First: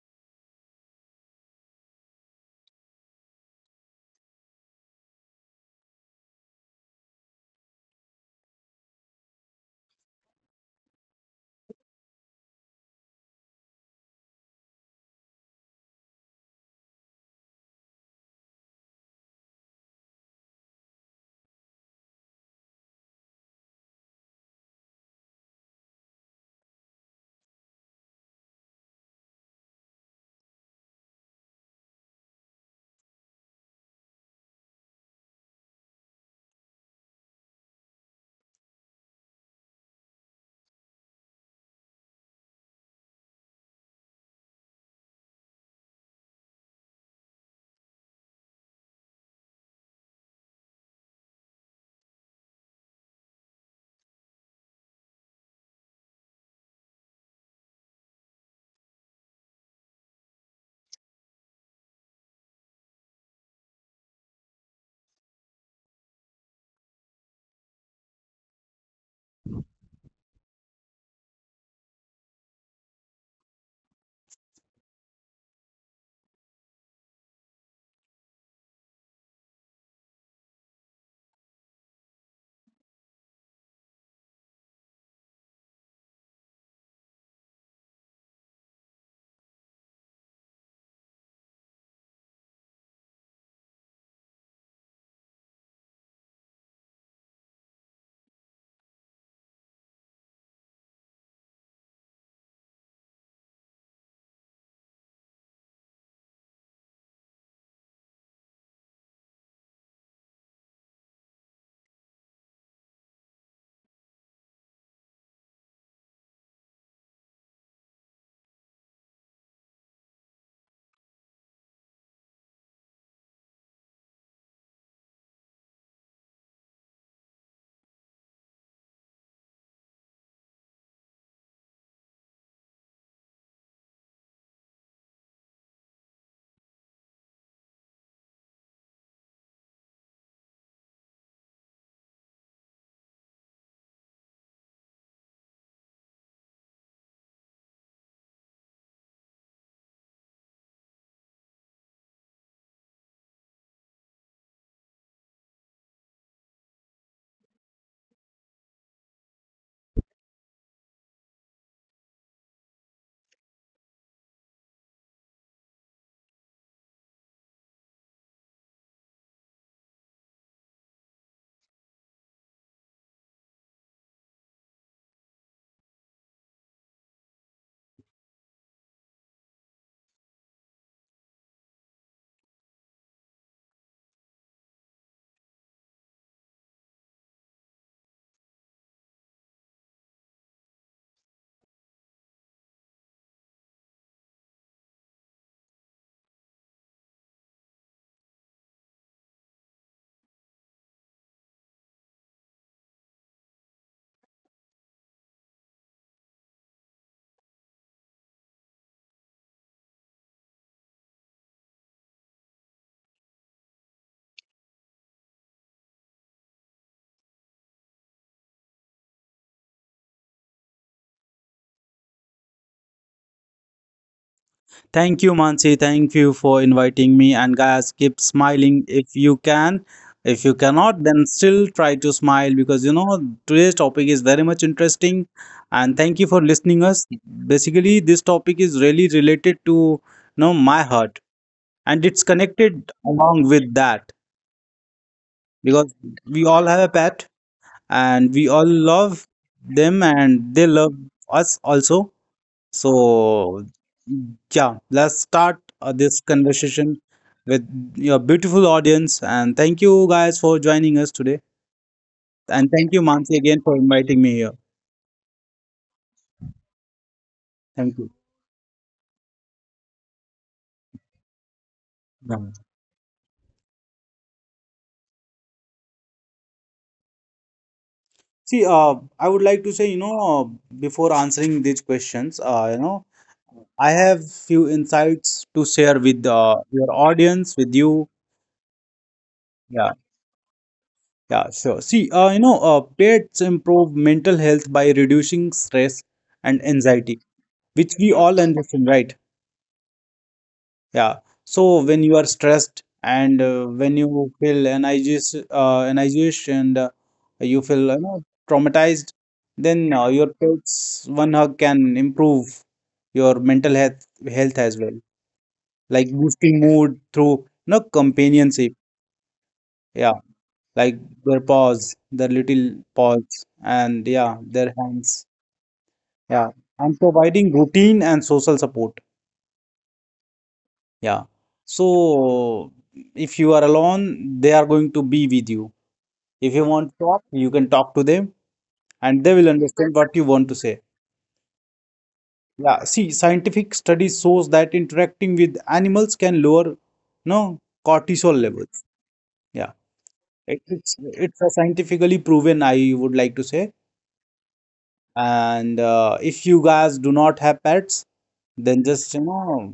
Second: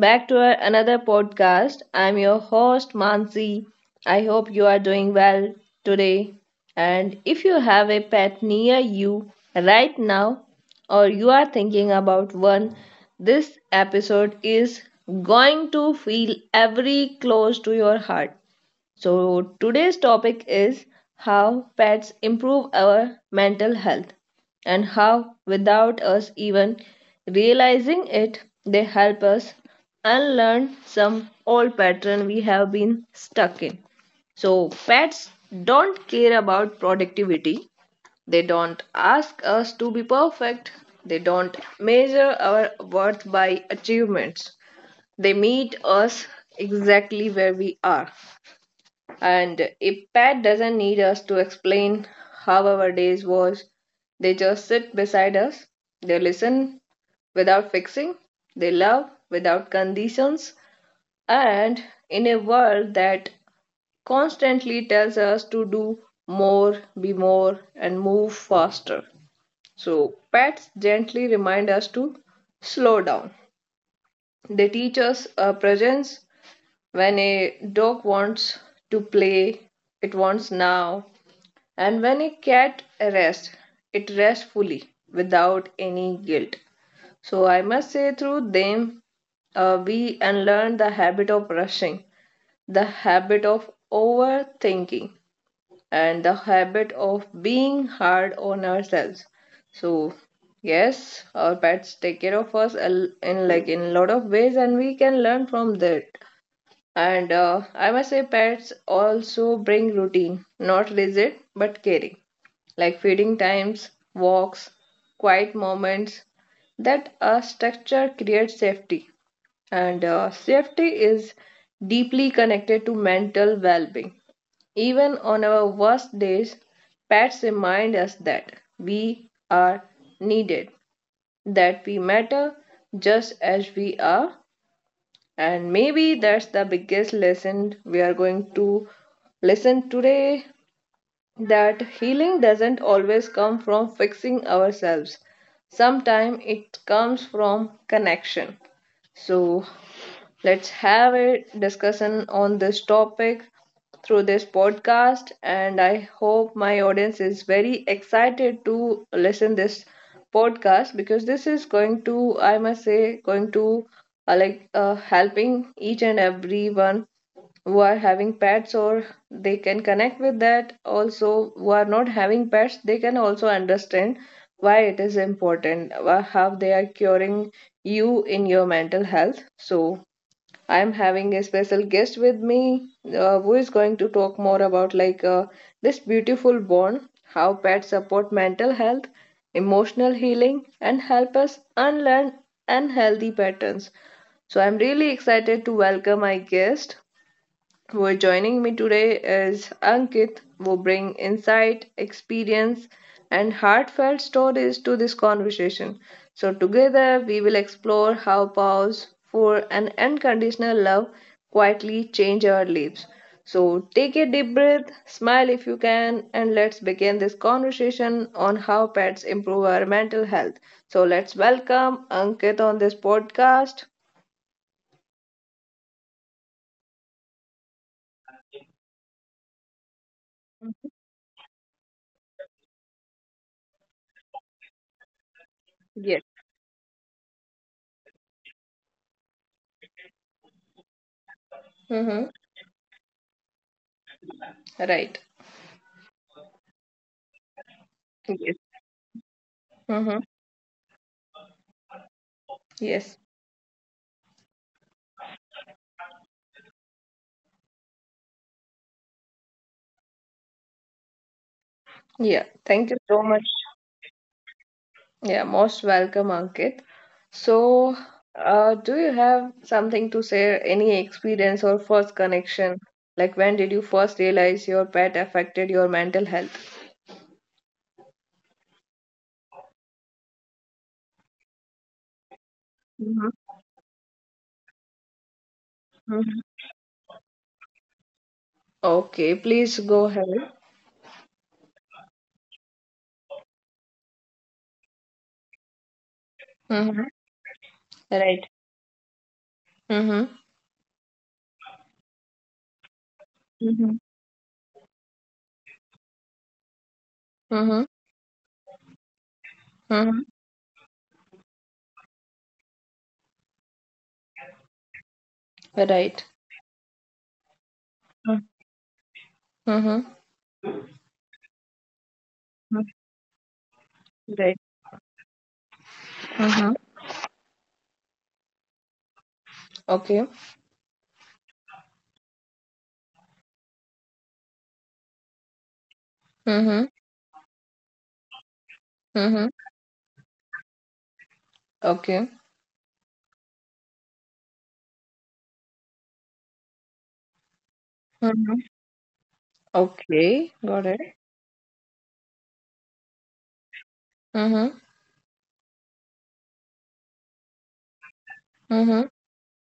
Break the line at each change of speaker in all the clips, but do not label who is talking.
back to our another podcast. I'm your host Mansi. I hope you are doing well today. And if you have a pet near you right now or you are thinking about one, this episode is going to feel every close to your heart. So, today's topic is how pets improve our mental health and how, without us even realizing it, they help us unlearn some old pattern we have been stuck in. So, pets don't care about productivity. They don't ask us to be perfect. They don't measure our worth by achievements. They meet us exactly where we are. And if pet doesn't need us to explain how our days was, they just sit beside us. They listen without fixing. They love without conditions. And in a world that constantly tells us to do more, be more, and move faster. So, pets gently remind us to slow down. They teach us a presence when a dog wants to play, it wants now, and when a cat rests, it rests fully without any guilt. So I must say, through them, we unlearn the habit of rushing, the habit of overthinking, and the habit of being hard on ourselves. So, yes, our pets take care of us in a lot of ways, and we can learn from that. And I must say, pets also bring routine, not rigid but caring like feeding times, walks, quiet moments, that a structure creates safety. And safety is deeply connected to mental well being. Even on our worst days, pets remind us that we are needed, that we matter just as we are. And maybe that's the biggest lesson we are going to listen today that healing doesn't always come from fixing ourselves. Sometimes it comes from connection. So let's have a discussion on this topic through this podcast, and I hope my audience is very excited to listen this podcast because this is going to, I must say, going to like helping each and everyone who are having pets or they can connect with that. Also, who are not having pets, they can also understand why it is important, how they are curing you in your mental health. So I am having a special guest with me, who is going to talk more about like, this beautiful bond, how pets support mental health, emotional healing, and help us unlearn unhealthy patterns. So I'm really excited to welcome my guest who are joining me today is Ankit, who bring insight, experience, and heartfelt stories to this conversation. So together we will explore how vows for an unconditional love quietly change our lives. So take a deep breath, smile if you can, and let's begin this conversation on how pets improve our mental health. So let's welcome Ankit on this podcast.
Thank you, Mansi. Thank you for inviting me. And guys, keep smiling if you can. If you cannot, then still try to smile because today's topic is very much interesting. And thank
Yes.
you for listening us. Basically, this topic is really related to my heart, and it's
Mm-hmm.
connected along with that
Right.
because we all have a pet, and we
Yes.
all love them, and they love us also.
Yes.
So, yeah, let's start this conversation with your beautiful audience. And thank you guys for joining us today.
Yeah.
And
Thank
thank
you
you,
so
Mansi,
much.
again for inviting me here.
Yeah, most welcome, Ankit. So,
Thank you.
do you have something to say, any experience or first
Yeah.
connection? Like, when did you first realize your pet affected your mental health?
See, I would like to say, before answering these questions,
Mm-hmm.
I have few insights to share with
Hmm.
your audience, with you.
Okay, please
Yeah,
go ahead.
yeah, sure. See, pets improve mental health by reducing stress and
Mm-hmm.
anxiety, which we all
Right.
understand, right?
Mm-hmm.
Yeah. So when you are stressed, and when
Mm-hmm.
you feel energized and you
Mm-hmm.
feel traumatized, then
Mm-hmm.
your pet's one hug can improve your mental health as well, like
Right.
boosting mood through companionship.
Mm-hmm.
Yeah. Like their paws, their little paws, and yeah,
Right.
their hands. Yeah.
Mm-hmm.
And providing routine and social support.
Okay.
Yeah. So if you are alone, they are going to be with you. If you
Mm-hmm.
want to talk, you can talk to them, and they will
Mm-hmm.
understand what you want to say.
Okay.
Yeah. See, scientific studies shows that interacting with animals can lower, no, cortisol
Mm-hmm.
levels. Yeah.
Okay.
It-
Got
It's
it.
it's a scientifically proven, I would like to say.
Mm-hmm.
And if you guys do not have pets, then
Mm-hmm.
just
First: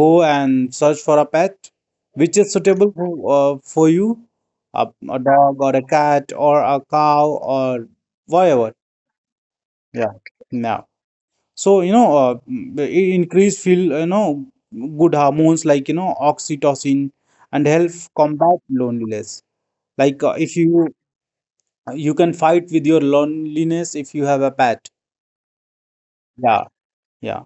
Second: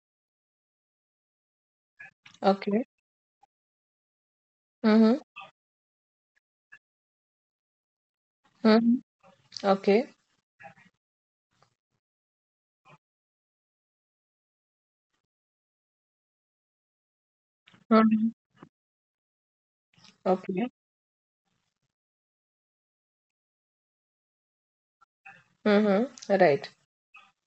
go and search for a pet which is
Okay.
suitable for you, a,
Mm-hmm.
a dog or a cat or a cow or whatever.
Mm-hmm. Okay.
Yeah. Now, so increase feel good hormones like oxytocin, and help
Mm-hmm.
combat loneliness. Like if
Okay.
you can fight with your loneliness if you have a pet.
Mm-hmm.
Yeah,
Right.
yeah.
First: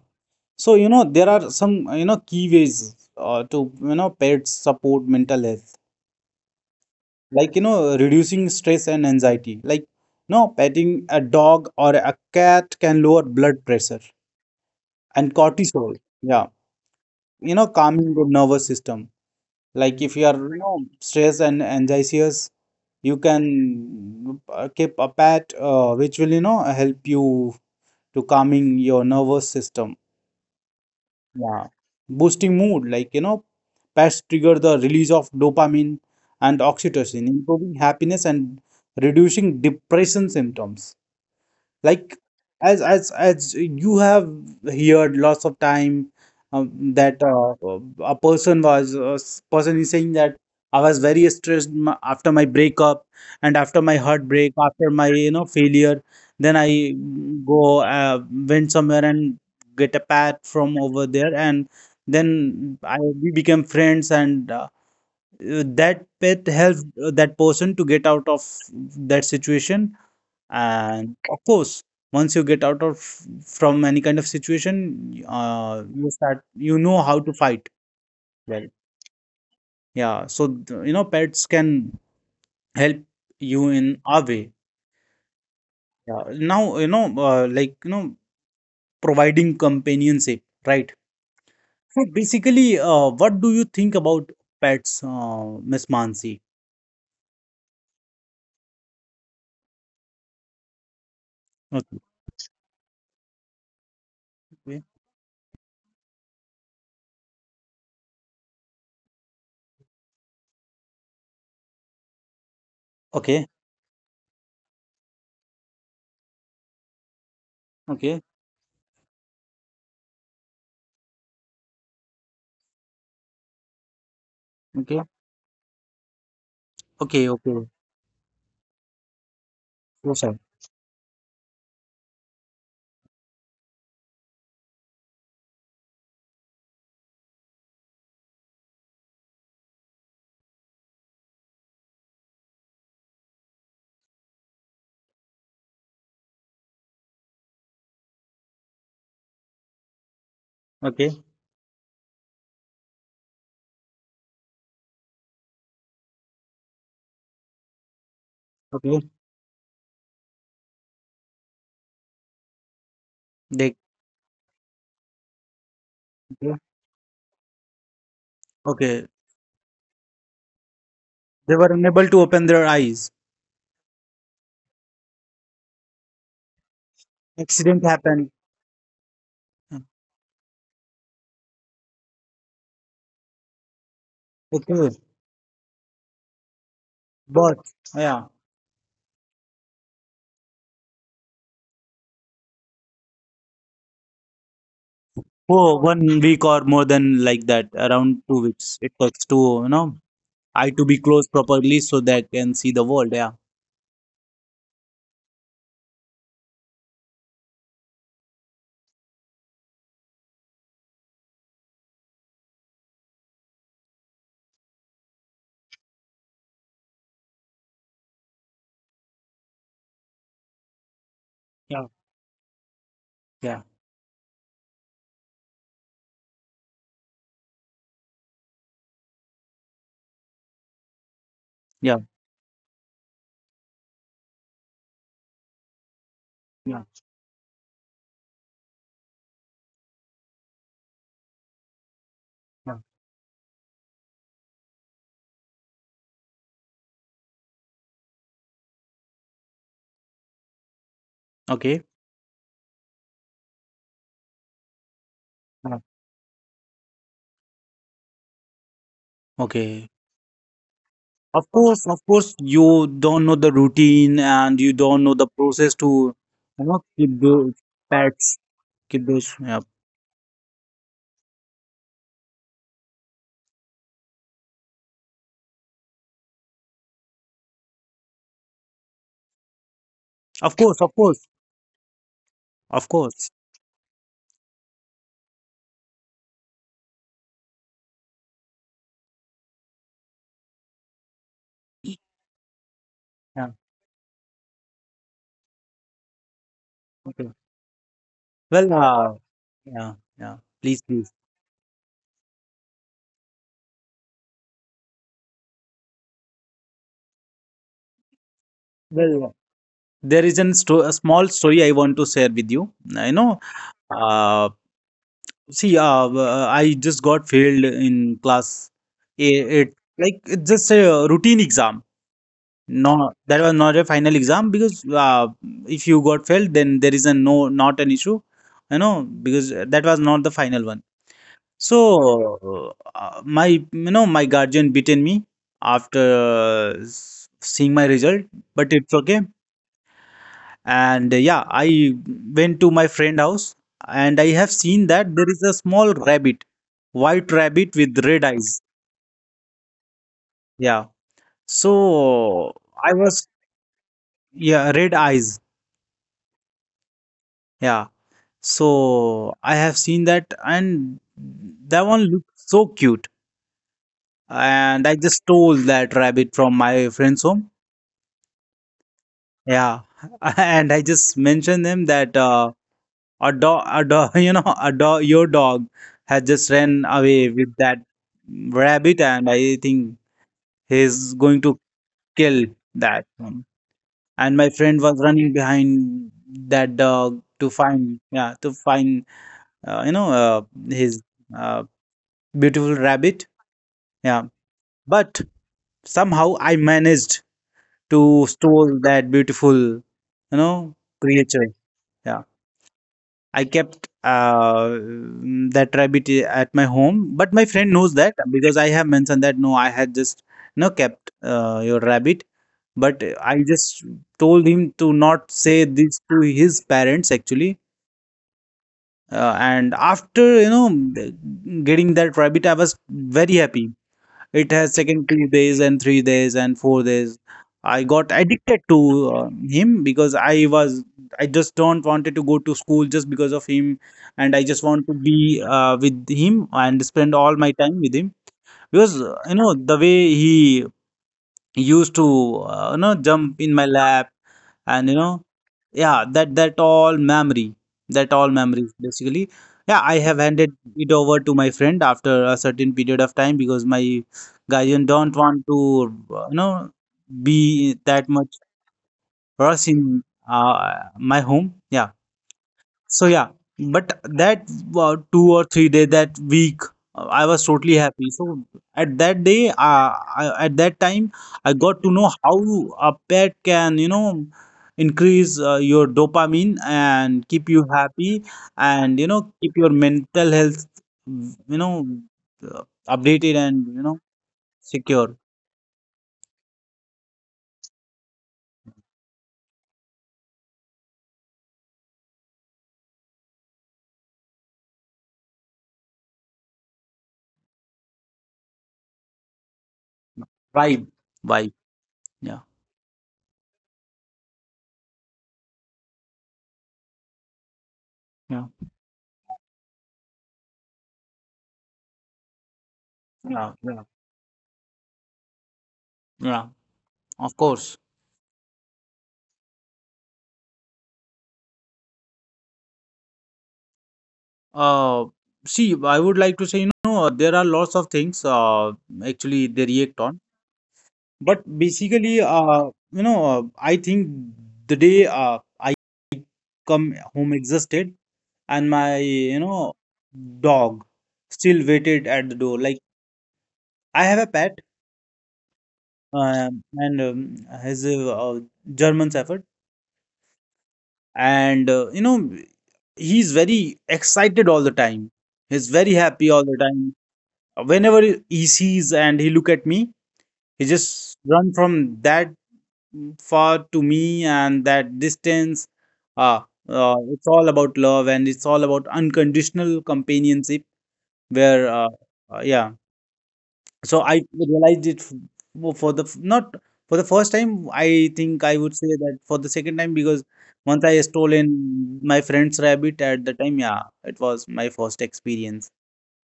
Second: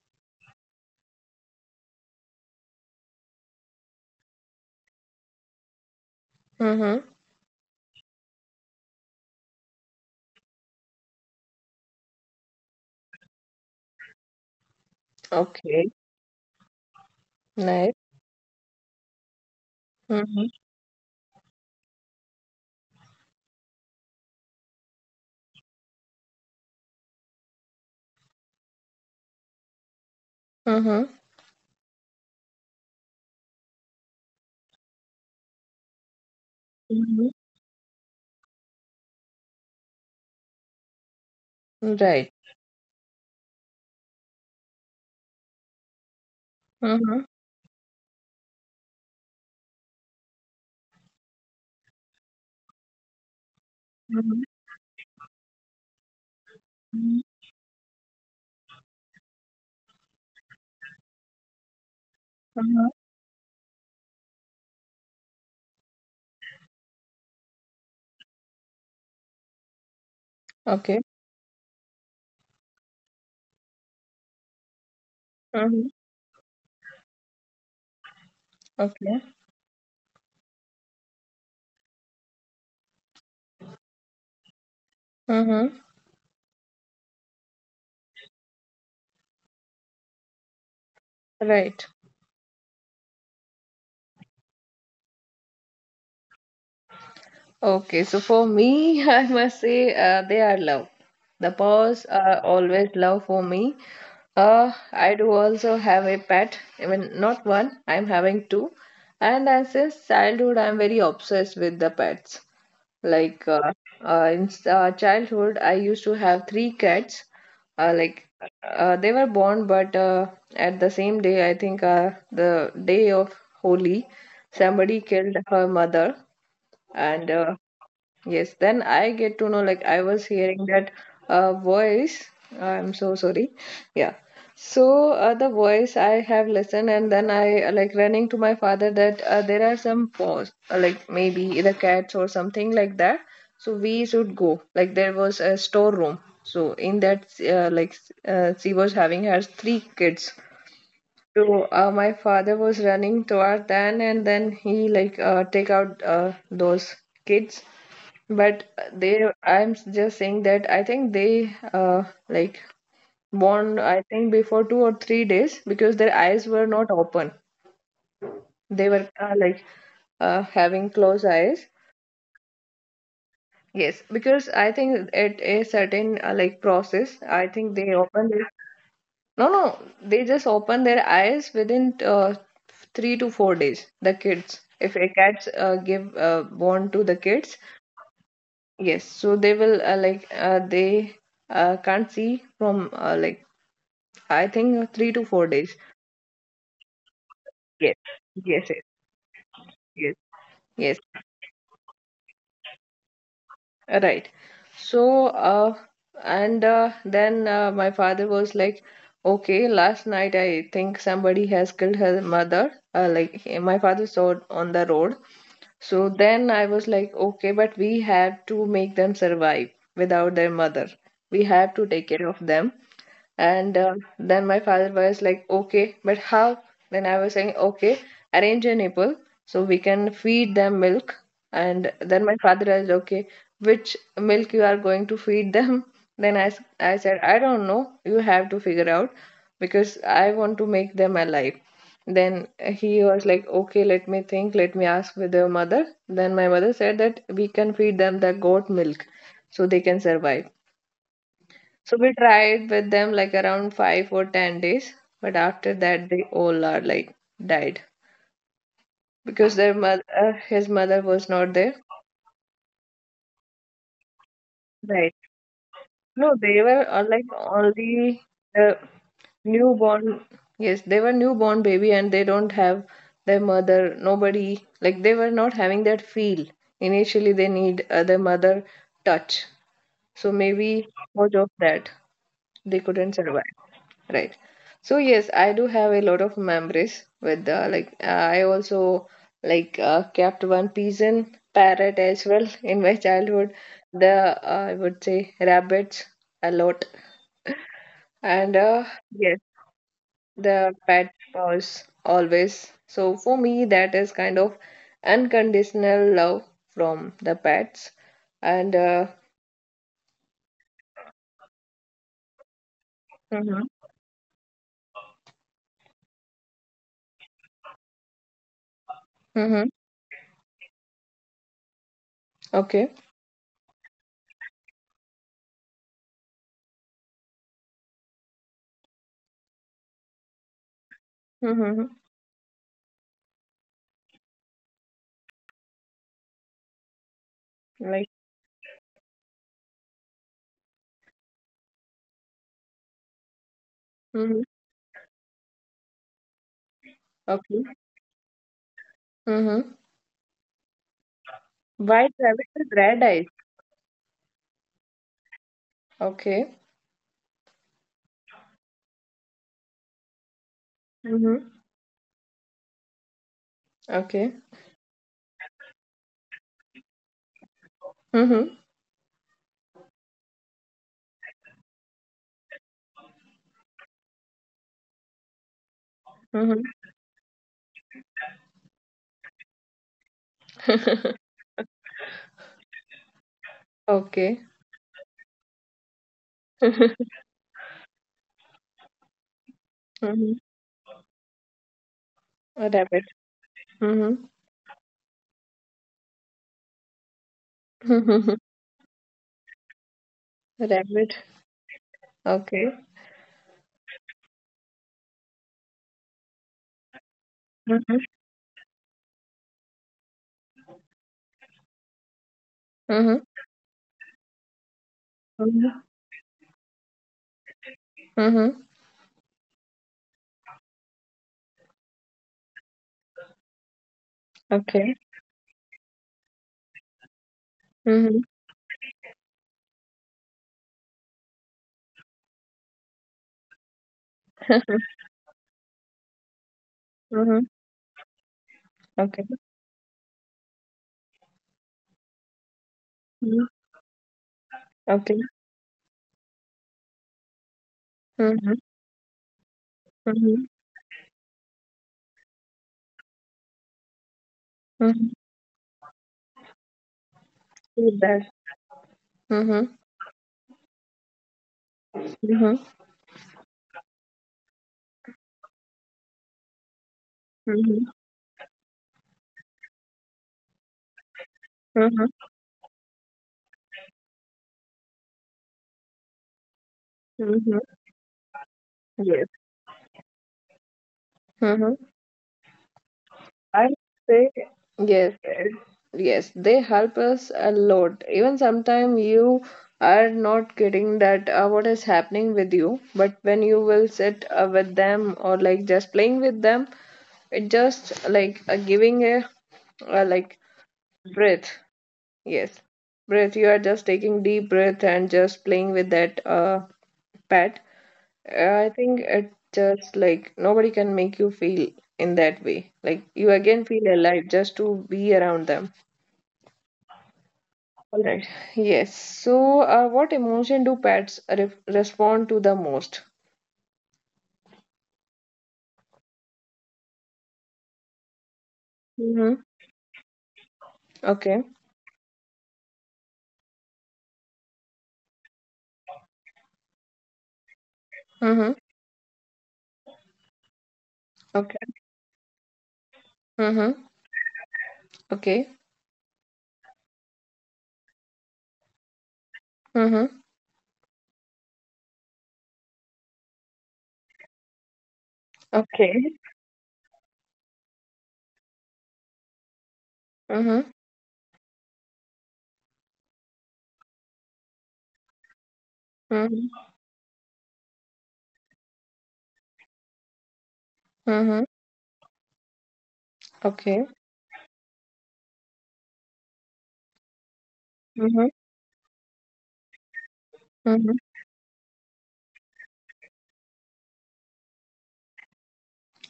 So, there are some, key ways to, pets support mental health,
Mm-hmm.
like, reducing stress and anxiety. Like, petting a dog or a cat can lower blood pressure and
Okay.
cortisol. Yeah. You know,
Nice.
calming the nervous system. Like, if you are,
Mm-hmm.
stressed and anxious, you can keep a pet, which will, help you to calming your nervous system.
Mm-hmm.
Yeah, boosting mood, like pets trigger the release of dopamine and oxytocin,
Mm-hmm.
improving happiness and reducing depression symptoms, like
Right.
as you have heard lots of time, um, that
Mm-hmm.
a person is saying that I was very stressed after my breakup, and after my
Mm-hmm.
heartbreak, after my failure. Then I, mm, go went somewhere and get a pat from over there, and then
Mm-hmm.
I we became friends. And that pet helped that person to get out of that situation.
Okay.
And of course, once you get out of from any kind of situation,
Mm-hmm.
you start how to fight well.
Okay.
Yeah, so pets can help you in a way.
Mm-hmm.
Yeah. Now like providing companionship, right?
Right.
So basically, what do you think about pets, Miss Mansi?
Okay. So for me, I must say, they are love. The
Okay.
paws are always love for me. I do also have a pet, even not one, I'm having two. And since childhood, I'm very obsessed with the pets.
Okay.
Like in childhood, I used to have three cats.
Okay.
Like they were born, but at the same day, I think the day of Holi, somebody
Okay.
killed her mother,
Okay.
and
Okay.
yes, then I get to know, like, I
So
was
sad.
hearing that voice. I'm so sorry. Yeah. So the voice I have listened, and then I, like, running to my father that there are some paws, like maybe the cats or something like that. So we should go. Like there was a storeroom. So in that, like, she was having her three kids.
Okay.
So my father was running toward then, and then he, like, take out those kids, but
Okay.
I'm just saying that I think they, like,
They.
born, I think before 2 or 3 days, because their eyes were not open. They
Okay.
were, like, having closed
They
eyes.
were unable to open their eyes.
Yes, because I think at a certain, like, process, I think
Accident
they open
happened.
their. No, no, they just open their eyes within 3 to 4 days. The kids,
Okay,
if a cat's give born to the kids,
but yeah.
yes, so they will, like, they can't see from, like, I think 3 to 4 days.
Oh, one week or more than like that,
Yes,
around two
yes,
weeks.
yes,
It takes to,
yes.
eye to
Yes,
be closed properly so that can see the world. Yeah,
right. So, and then my father was like, okay, last night I think somebody has killed her mother. Like, my father saw it on the road. So then I was like, okay, but we have to make them survive without their mother. We have to
yeah,
take care of them.
yeah.
And then my father was like, okay, but how? Then I was saying, okay, arrange a nipple so we can feed them milk. And
Yeah,
then my father asked, okay, which milk you are going to feed them? Then
yeah,
I said, I don't know. You have to figure out because I want to make them alive. Then
yeah.
he was like, okay, let me think, let me ask with your mother. Then my mother said that we can feed them the goat milk so they can survive.
Okay.
So we tried with them like around 5 or 10 days, but after
Yeah.
that they all are like died, because their
Okay.
mother, his mother was not there.
Of course, you don't know the routine, and you don't
Right.
know the process to,
No, they were,
keep
like,
those
only
pets,
the
keep those. Yeah.
newborn. Yes, they were newborn baby and they don't have their mother. Nobody like they were not having that feel. Initially, they need their mother touch. So
Of course,
maybe
of course,
because of that, they
of
couldn't
course.
survive, right. So yes, I do have a lot of memories with the, like, I also, like, kept one pigeon parrot as well in my
Yeah.
childhood. The, I would say, rabbits a lot.
Okay.
And
Well,
yes,
yeah, yeah.
the
Please,
pet
please.
was always so for me, that is kind of unconditional love from the pets. And
Well, there is a small story I want to share with you.
Mm-hmm.
Uh, see, I just got failed in class. It,
Mm-hmm.
it like it's just a routine exam.
Okay.
No, that was not a final exam, because if you got failed, then there is a no, not an issue. You know, because that was not the final one.
Mm-hmm.
So my you know my guardian beaten me after seeing my result,
Like.
but it's okay. And yeah, I went to my friend house, and I have
Mm-hmm.
seen that there is a small rabbit, white rabbit with red
Okay.
eyes.
Mm-hmm.
Yeah. So
White
I
rabbit
was,
with red eyes.
yeah, red eyes.
Okay.
Yeah. So I have seen that, and that one looked
Mm-hmm.
so cute. And I just
Okay.
stole that rabbit from my friend's home.
Mm-hmm.
Yeah. And I just mentioned them that a dog a dog, your dog has just ran away
Mm-hmm.
with that rabbit, and I think he's going to kill that one. And my friend was
Okay.
running behind that dog to find, yeah, to find uh, you know uh,
Mm-hmm.
his, uh, beautiful
A
rabbit.
rabbit.
Yeah.
Mm-hmm.
But somehow I managed to
Mm-hmm.
stole that beautiful,
A
creature.
Rabbit.
Yeah.
Okay.
I kept that rabbit at my home, but my friend knows that,
Mm-hmm.
because I have mentioned that no, I had just no kept your rabbit, but
Mm-hmm.
I just told him to not say
Mm-hmm.
this to his parents actually.
Mm-hmm.
And after getting that rabbit, I was very happy. It has
Okay.
second 2 days, and 3 days, and 4 days. I got
Mm-hmm.
addicted to uh, him, because I was, I just don't wanted to go to school just because of him, and I just want to be with him and spend all
Mm-hmm.
my time with him, because
Okay.
the way he used to jump
Mm-hmm.
in my lap, and
Okay.
yeah, that that all
Mm-hmm.
memory basically. Yeah, I have
Mm-hmm.
handed it over to my friend after a certain period of time, because my guardian
Mm-hmm.
don't want to, be that much
Feedback.
rush
Mm-hmm.
in my home. Yeah.
Mm-hmm.
So yeah, but that 2 or 3 day that week, I was totally
Mm-hmm.
happy. So at that day, I, at that time, I got to
Mm-hmm.
know how a pet can, increase your dopamine and keep
Mm-hmm.
you happy, and
Yes.
keep your mental health, mm, you
Mm-hmm.
know, uh, updated, and
I say.
secure.
Yes, yes. Yes, they help us a lot. Even sometimes you are not getting that, what is happening with you, but when you will sit with them or like just playing with them, it just, like, giving a, like,
Vibe,
breath.
vibe. Yeah,
Yes, breath. You are just taking deep breath and just playing with that pet.
yeah,
I think it just, like, nobody can make you feel in that way. Like you
yeah,
again
yeah.
feel alive just to be around them.
Yeah. Of course.
All right. Yes. So, what emotion do pets respond to the most?
Uh, see, I would like to say, there are lots of things
Mm-hmm.
actually they react on.
Okay.
But basically, I think the day I come home exhausted,
Mm-hmm.
and my, dog still
Okay.
waited at the door. Like,
Mm-hmm.
I have a pet,
Okay.
and has a, German Shepherd.
Mm-hmm.
And, he's very excited all the time. He's very
Okay.
happy all the time. Whenever he sees and he look at me, he
Mm-hmm.
just run from that far to me, and that distance, uh,
Mm-hmm.
it's all about love, and it's all about unconditional companionship.
Mm-hmm.
Where, yeah. So
Okay.
I realized it not for the first time. I think
Mm-hmm.
I would say that for the second time, because once I
Mm-hmm.
stolen my friend's rabbit at the time. Yeah, it was my first experience.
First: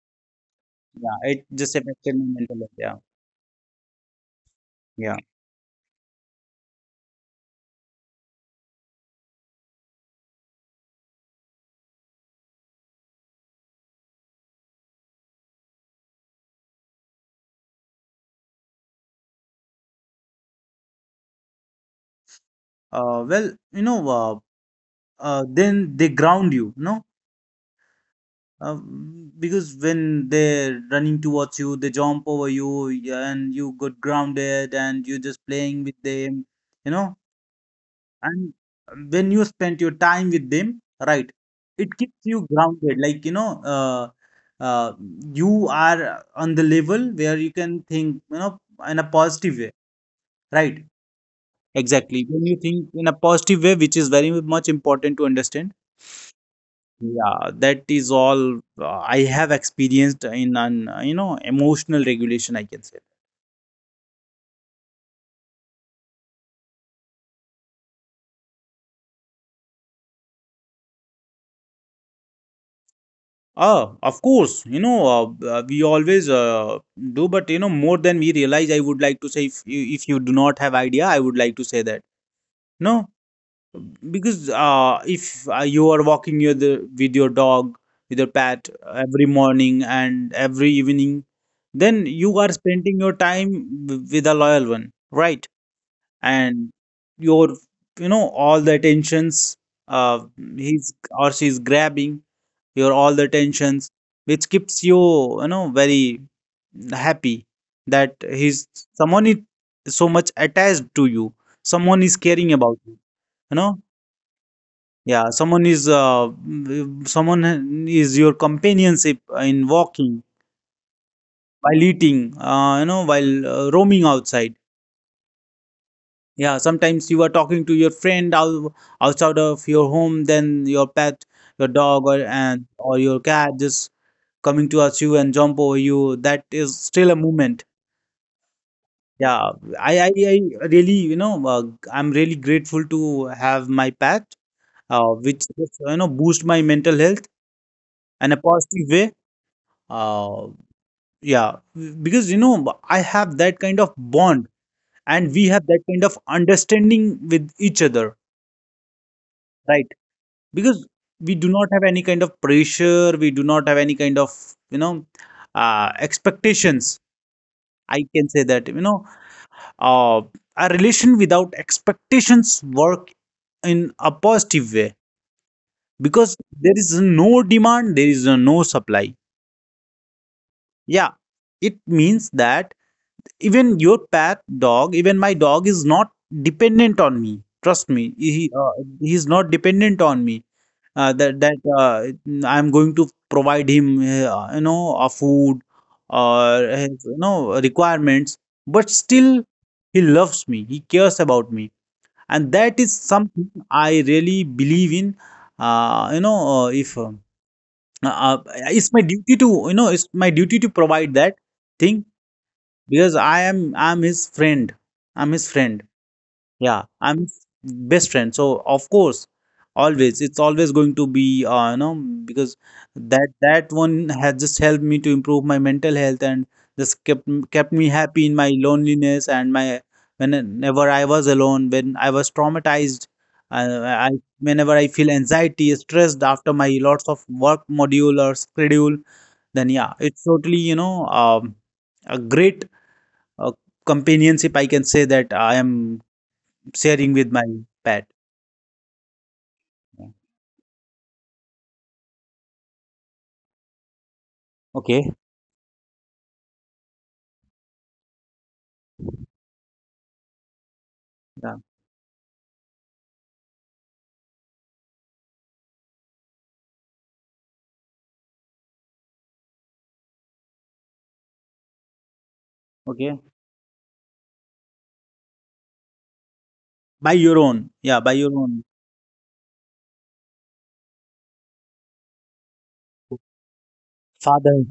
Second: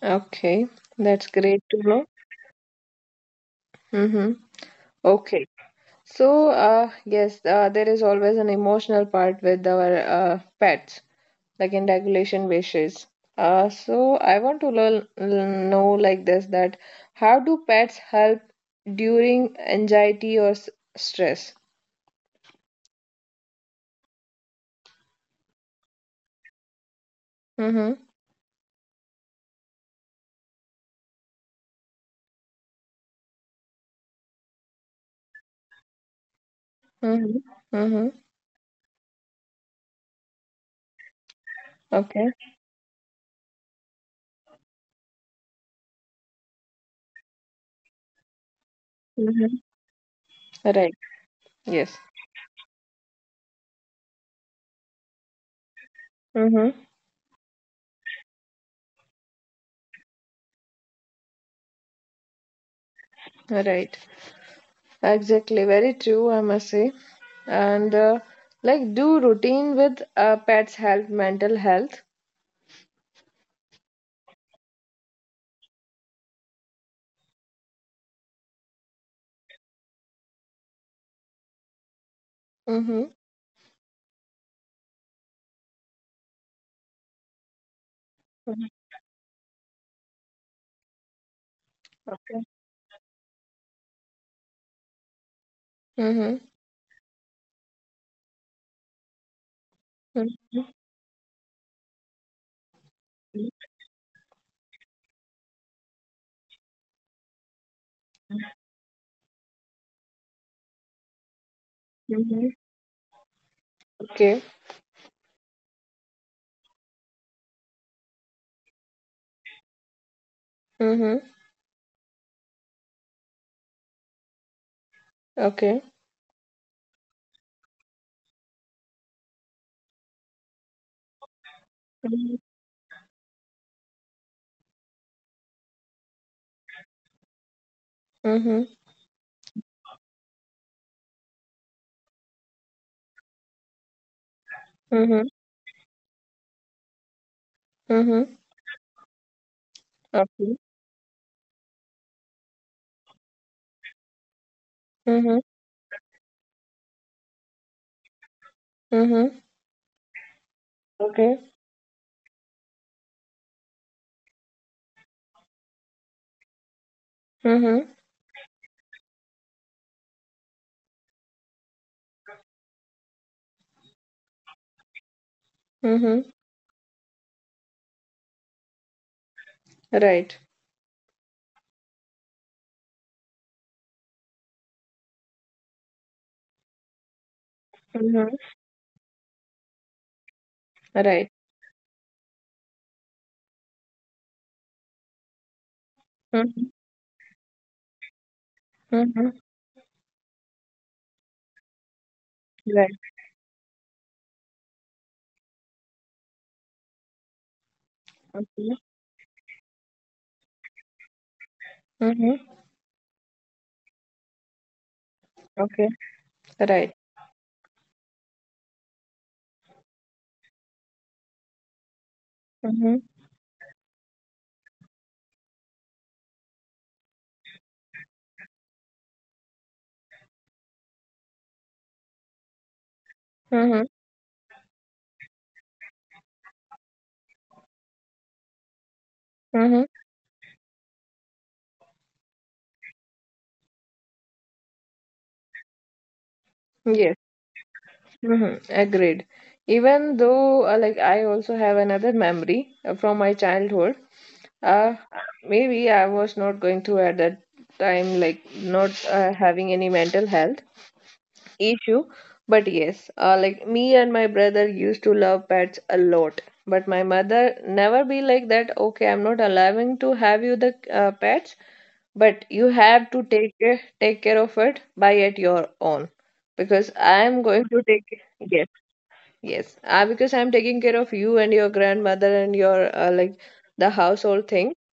Okay.
Yeah,
That's
it
great
just
to know.
affected my mental health. Yeah,
Mm-hmm.
yeah.
Okay. So, yes, there is always an emotional part with our pets. Like in regulation wishes. So I want to learn, know like this that how do pets help during anxiety or stress?
Uh, well, then they ground you, no,
Mm-hmm.
uh, because when they're running towards you, they jump over you, yeah, and you got grounded, and you're just playing with them, you know
Mm-hmm. Mm-hmm.
and when you spend your time with them, right, it keeps
Okay.
you grounded, like uh, you are on the level where you can think, in a positive
Mm-hmm.
way, right?
Right. Yes.
Exactly when you think in a positive way, which is very much important to understand.
Mm-hmm.
Yeah, that is all I have experienced in an, emotional regulation, I can say.
Right. Exactly. Very true, I must say. And like, do routine with pets help mental health?
Ah, of course, we always do, but you know more than we realize, I would like to say. If you do not have idea, I would like to say that no.
Mm-hmm.
Because if you are walking with your dog, with your pet every morning and every evening, then you
Okay.
are spending your time with a loyal one, right?
Mm-hmm.
And your, all the attentions uh,
Mm-hmm.
he's or she's grabbing, your all the attentions, which keeps you, you know very happy, that he's, someone is so much attached to you, someone is caring
Mm-hmm.
about you, you know
Okay.
yeah, someone is someone is your companionship in walking,
Mm-hmm.
while eating, while roaming outside.
Okay.
Yeah, sometimes you are talking to your Friend out, outside of your home, then your pet, your dog or and or your cat just coming towards you and jump over you, that is still a movement.
Mhm.
Yeah. I really I'm really grateful to have my pet,
Mhm.
which is, you know, boost my mental health in a
Mhm.
positive way. uh,
Okay.
yeah, because you know I have that kind of bond and we
Mhm.
have that kind of understanding with each other,
Mhm.
right? Because we do
Okay.
not have any kind of pressure, we do not have any kind of, you know, expectations. I
Mhm.
can say that, you know, uh, a relation without expectations work in a positive way, because
Mhm.
there is no demand there is no supply.
Right.
Yeah, it means that even your pet dog, even my dog is not dependent on me, trust me.
Mhm.
He is not dependent on me, uh, that
Right.
that uh, I'm going to provide him, you know, a food or
Mhm.
his, you know, requirements. But still,
Mhm.
he loves me. He cares about me, and that is
Right.
something I really believe in. You know, if uh, uh,
Okay.
it's my duty to, you know, it's my duty to provide that thing,
Mhm.
because I'm his friend. I'm his friend.
Okay.
Yeah,
Right.
I'm best friend. So of course, always it's always going to be, because
Mhm.
that one has just helped me to improve my mental health and just kept me happy in my loneliness and my, whenever I was alone, when I was traumatized,
Mhm.
I whenever I feel anxiety, stressed after my lots of work module or schedule, then yeah,
Mhm.
it's totally, a great uh, companionship. I can say that I am sharing
Yes.
with my pet.
Mhm. Agreed.
Yeah.
Even though, like, I also have another memory from my childhood. Uh,
Okay.
maybe I was not going through at that time, like, not having any mental health
Yeah.
issue, but yes, like, me and my brother used to love pets a lot, but my mother never be like that, okay, I'm not allowing to have you the pets, but you have to
Okay.
take care of it by at your own, because I
By
am
your
going to
own.
take.
Yeah. By your
Yes.
own
Yes, because I'm taking care of you and your grandmother and your, like, the household thing.
father.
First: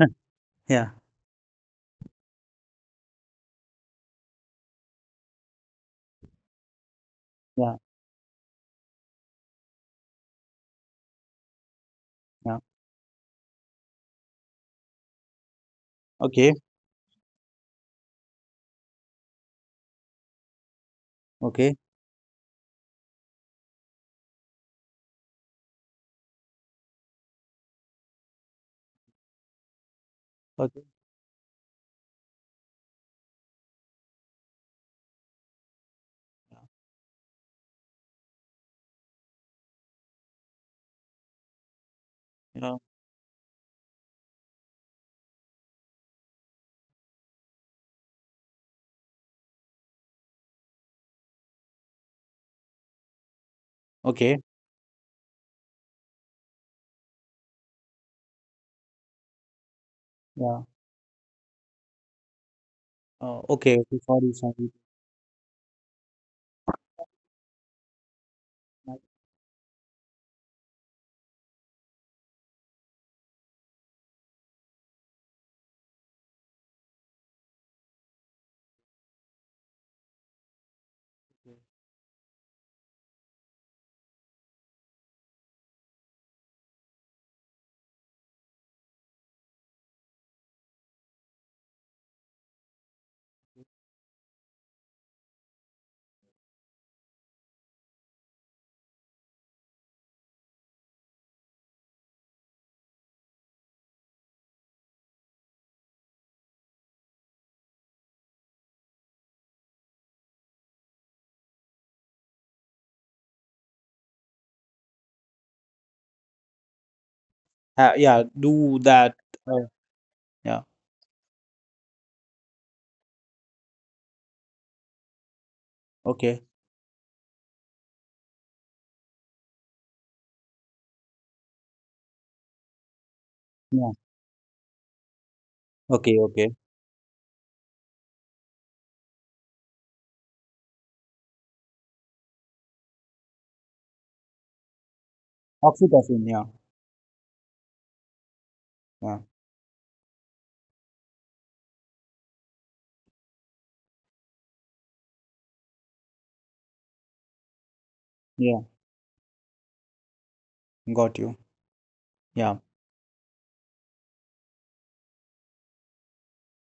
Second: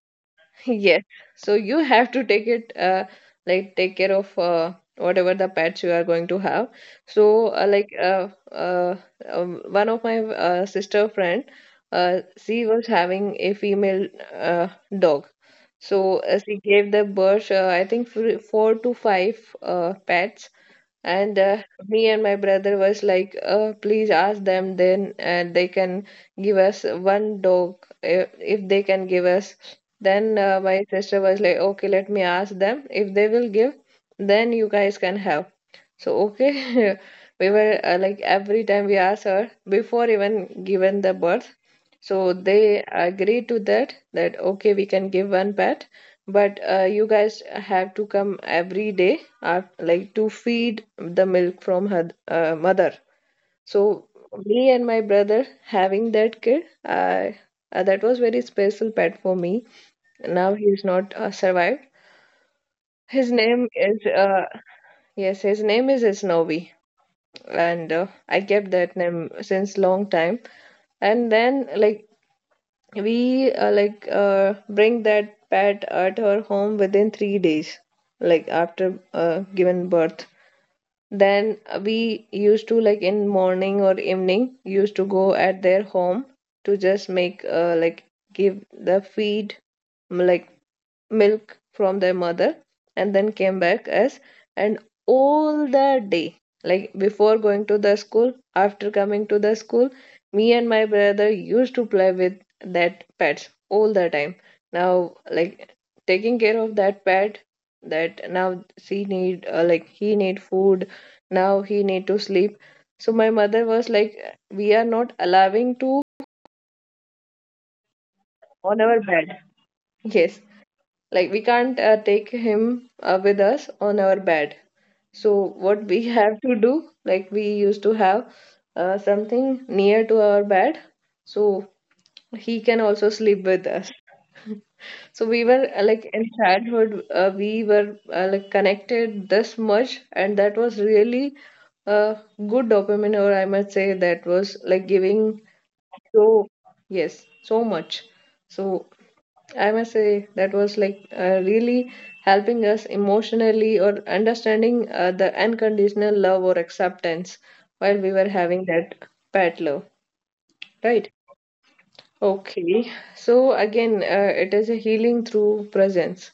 yeah.
Yes. So you have to take it, like take care of whatever the pets you are going to have. So uh,
Yeah.
like uh, uh, One of my sister friend,
Yeah.
she was having a female uh, dog. So
Okay.
she gave the birth, I think four to five pets and
Okay.
me and my brother was like please ask them then and they can give us one dog if they can give us then
Okay.
my sister was like, okay, let me ask them if they will give, then you guys can have. So
Yeah.
okay, we were like every time we asked her before even given the birth, so
You know.
they agreed to that, that okay, we can give one pet, but you guys have to come every day are like to feed the milk from her mother. So
Okay.
me and my brother having that kid, I that was very special pet for me.
Yeah.
Now he is not survived. His
Okay.
name
Okay,
is
sorry. Sorry.
yes, his name is Snowy, and I kept that name since long time. And then like we bring that pet at her home within 3 days, like after given birth. Then we used to like in morning or evening used to go at their home to just make like give the feed, like milk from their mother, and then came back as and all the day, like before going to the school, after coming to the school, me and my brother used to play with that pets all the time. Now like taking care of that pet, that now she need like he need food, now he need to sleep. So my mother was like, we are not allowing to
Yeah. Do that.
on our
Uh,
bed.
yeah.
Yes, like we can't take him with us on our bed. So
Okay.
what we have to do, like we used to have something near to our bed, so
Yeah.
he can also sleep with us.
Okay. Okay.
So we were like in childhood we were like connected this much, and that was really a good dopamine, or I must say that was like giving,
Oxytocin. Yeah.
so yes, so much.
Yeah.
So I must say that was like really helping us emotionally or understanding the unconditional love or acceptance while we were
Yeah.
having that pet love,
Got you.
right?
Yeah.
Okay, so again, it is a healing through presence.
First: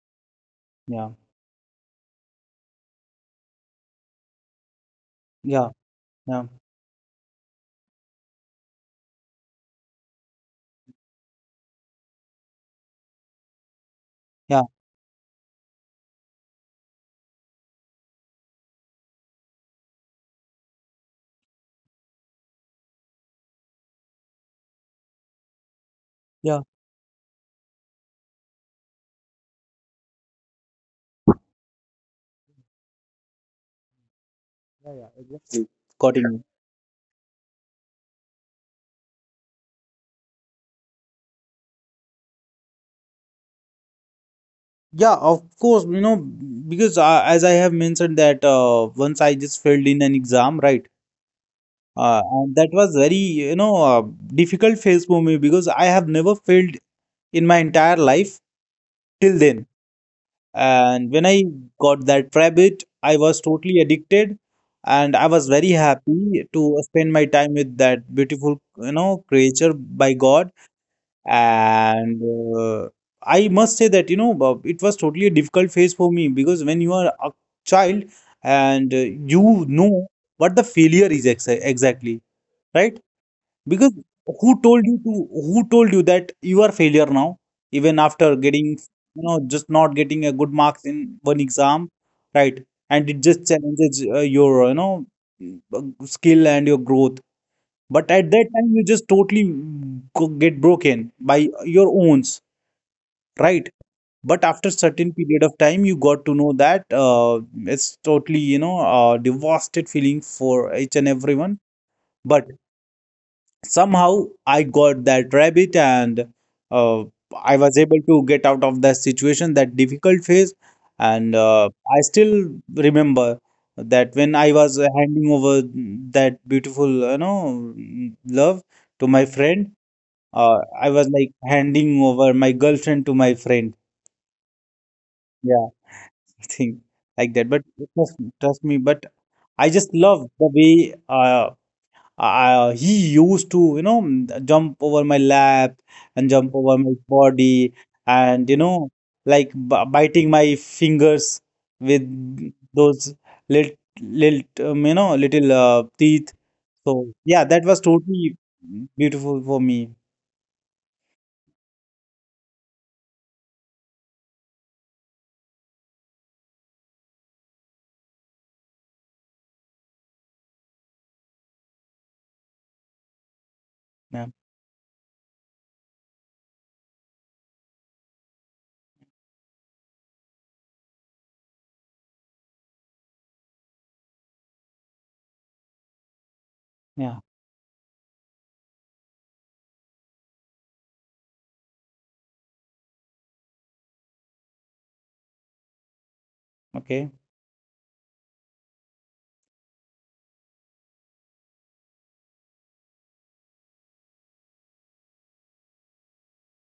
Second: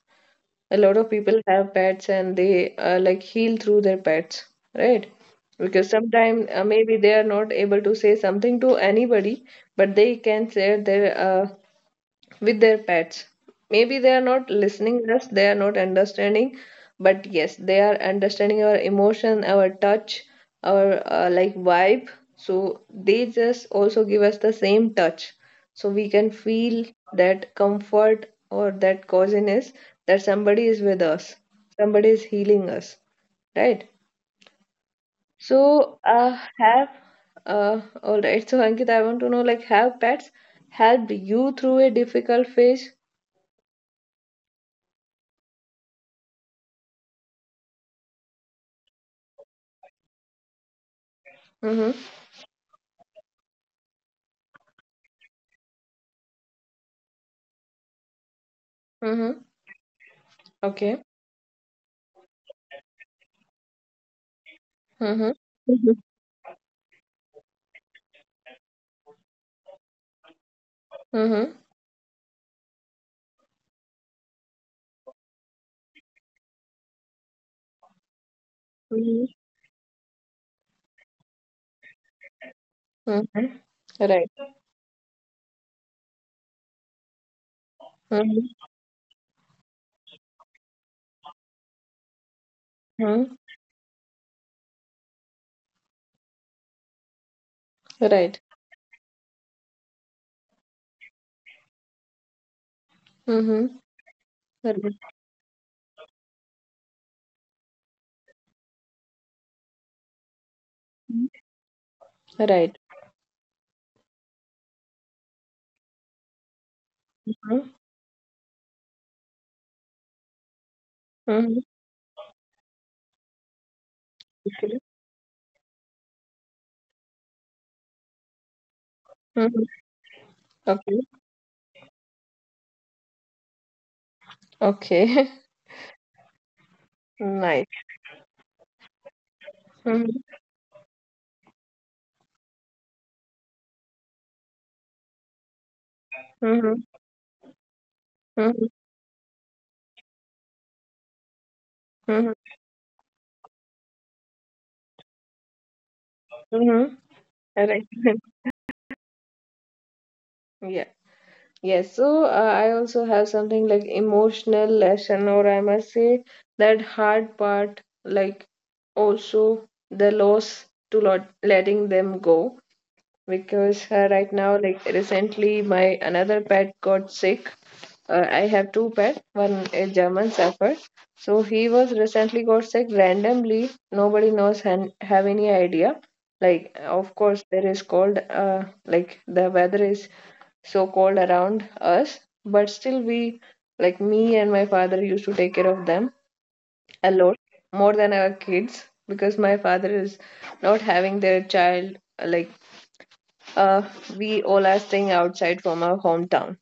A lot of
Yeah.
people have pets and they like heal through their pets, right?
Yeah.
Because sometimes
Yeah.
maybe they are not able to say something to anybody, but they can share their with their pets. Maybe they are not
Yeah.
listening us, they are not understanding, but yes, they are understanding our emotion, our touch, our like vibe. So they just also give us the same touch, so we can
Yeah. Yeah.
feel that comfort or that coziness that somebody is with us, somebody is healing us, right?
Yeah. Exactly.
So
Got it.
have all right. So Ankit, I want to know, like, have pets helped you through a difficult phase?
Yeah, of course, you know, because as I have mentioned that, once I just failed in an exam, right?
Mm-hmm.
And that was very, you know, difficult phase for me, because I have never failed in my entire life
Mm-hmm.
till then.
Okay.
And when I got that rabbit, I was totally addicted, and
Mm-hmm.
I was very happy to spend my time with that beautiful, you know, creature by God.
Mm-hmm.
And uh, I must say that, you know, it was totally a difficult phase for me, because when you are a child and,
Mm-hmm.
you know, what the failure is ex exactly, right?
Mm-hmm.
Because
Right.
who told you that you are failure now, even after
Mm-hmm.
getting, you know, just not getting a good marks in one exam, right? And it
Mm-hmm.
just challenges your, you know, skill and your growth. But at
Right.
that time, you just totally get broken by your owns, right?
Mm-hmm.
But after certain period of time, you got to know that, it's totally, you know, devastated feeling for each and everyone. But
Right.
somehow I got that rabbit and, uh, I
Mm-hmm.
was able to get out of that situation, that difficult phase. And I still remember that when I was handing over that beautiful, you know, love to my
Mm-hmm.
friend, I
Okay.
was like handing over my girlfriend to my friend.
Okay.
Yeah, thing like that. But
Nice.
trust me, but I just
Mm-hmm.
love the way he used to, you know, jump over my lap and jump
Mm-hmm.
over my body and, you
Mm-hmm.
know, like biting my fingers with
Mm-hmm.
those little, little, little teeth.
Mm-hmm.
So, yeah, that was
Right.
totally beautiful for me.
Yeah. Yes. So I also have something like emotional lesson, or I must say that hard part, like also the loss to lot letting them go.
Yeah.
Because right now, like recently, my another pet got sick. I have two pets, one a German Shepherd. So he was recently got sick randomly. Nobody knows and have any idea. Like,
Yeah.
of course, there is cold. Like the weather is so cold around us, but still we, like me and my father, used to take care of them a
Okay.
lot more than our kids, because my father is not having their child uh, we all are staying outside from our hometown.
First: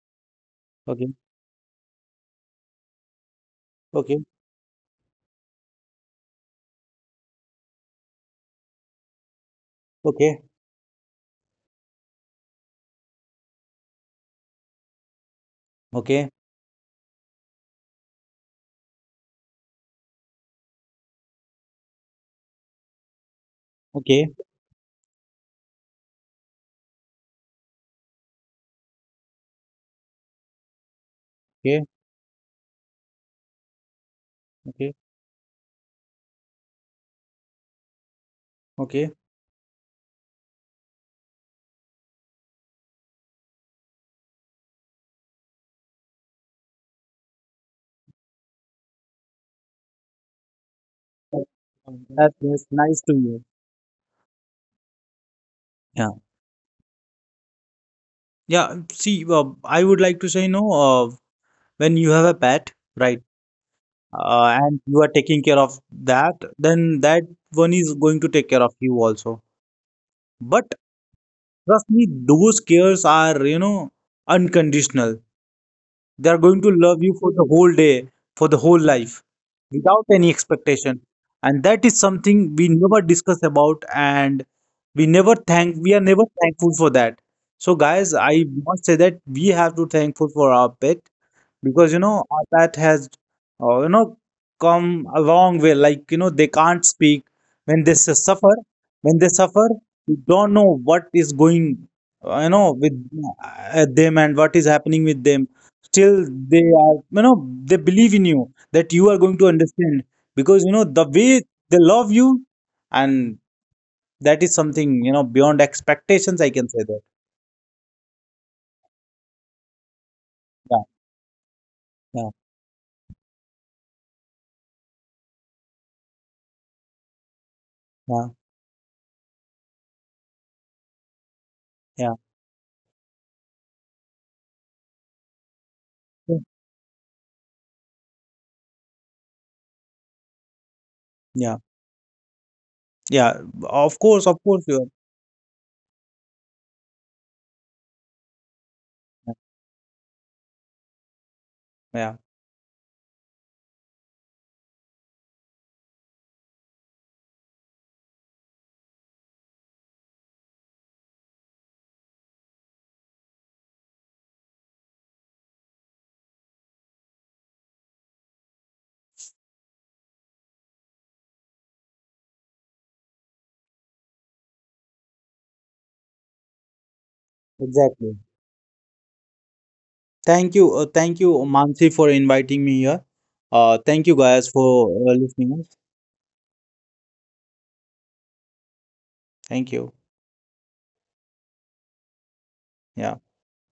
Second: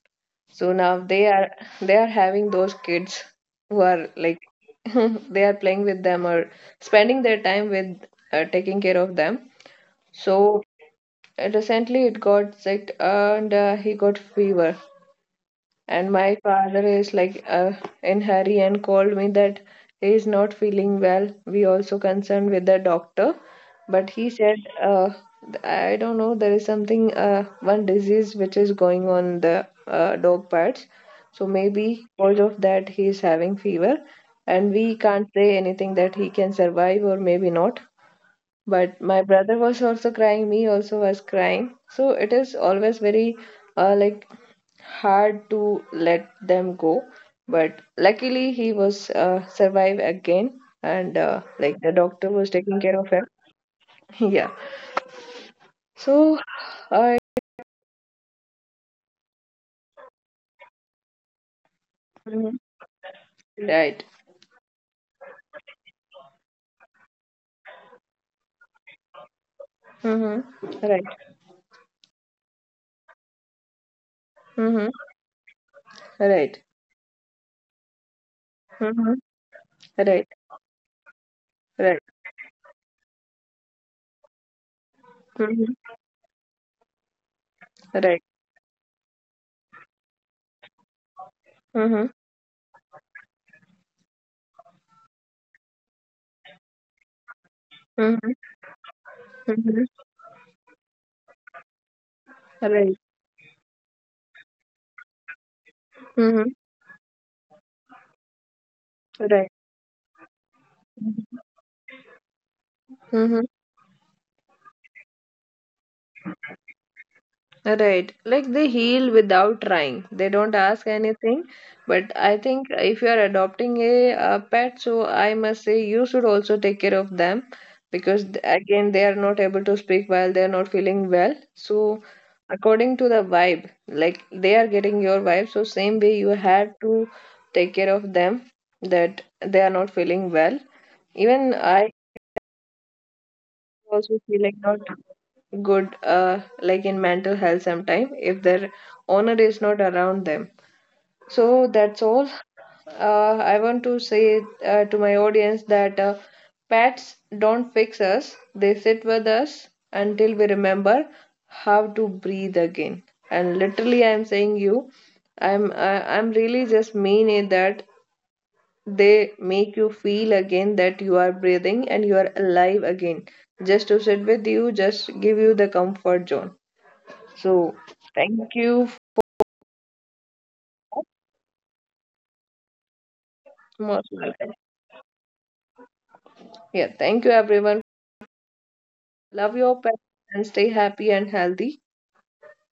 So now
Okay.
they are, they are having those kids who are
Okay.
like they are playing with them or spending their time with taking care of them.
Okay,
So recently it got sick and he got fever. And
okay,
my father is like in hurry and called me that he is not feeling well. We also concerned with the doctor, but he
okay,
said, uh, I don't know, there is something, one disease which is going on the dog parts. So
okay,
maybe because of that he is having fever, and
okay.
we can't say anything that he can survive or maybe not. But
Okay,
my brother was also crying, me also was crying, so it is always very like hard to let them go. But luckily he was survive again, and like the doctor
that
was
was
taking care
nice
of
to
him.
hear.
Yeah.
Yeah,
So I.
yeah. See, I would like to say, no, when you have a
Mhm.
pet, right,
Right.
and you are taking care of that, then that one is going to take care of you also. But
Mm-hmm. Right.
trust me, those cares are, you know,
Mm-hmm.
unconditional. They are
Right.
going to love you for the whole day, for the whole
Mm-hmm.
life, without
Right.
any expectation. And that
Right.
is something we never discuss about, and
Mm-hmm.
we are never thankful for that. So guys,
Right.
I must say that we have to thankful for our pet, because you
Mm-hmm.
know, that has, you know, come a long way. Like, you know, they can't speak when they
Mm-hmm.
suffer, when they suffer,
Mm-hmm.
you don't know what is going, you know,
Right.
with, them, and what is happening with them. Still
Mm-hmm.
they are, you know, they believe in you that you are going
Right.
to understand, because you know the way they love you.
Mm-hmm.
And that is something, you know, beyond expectations, I can say that.
Right. Like they heal without trying. They don't ask
Yeah,
anything. But
yeah,
I think if you are adopting a, uh, pet, so I must say you should also take care of them, because
yeah,
again they are not able to speak while they are not feeling well. So
yeah,
according to the vibe, like they are getting your vibe, so same way you had to take care of them that they are not feeling well. Even
yeah,
I
yeah, of
also
course, of
feel like
course you
not
are.
good like in mental health sometime if their owner is not around them.
Yeah,
So that's all. I want to say to my audience that pets don't fix us, they sit with us until we remember how to breathe again. And literally, I'm saying you, I'm really just mean it, that they make you feel again, that you are breathing and you are alive again, just to sit with you, just give you the comfort zone.
exactly.
So thank you.
Thank you. Thank you, Mansi, for inviting me here. Thank you guys for
Most welcome.
listening us.
Yeah, thank you everyone.
Thank you.
Love your pets and stay happy and healthy.
Yeah.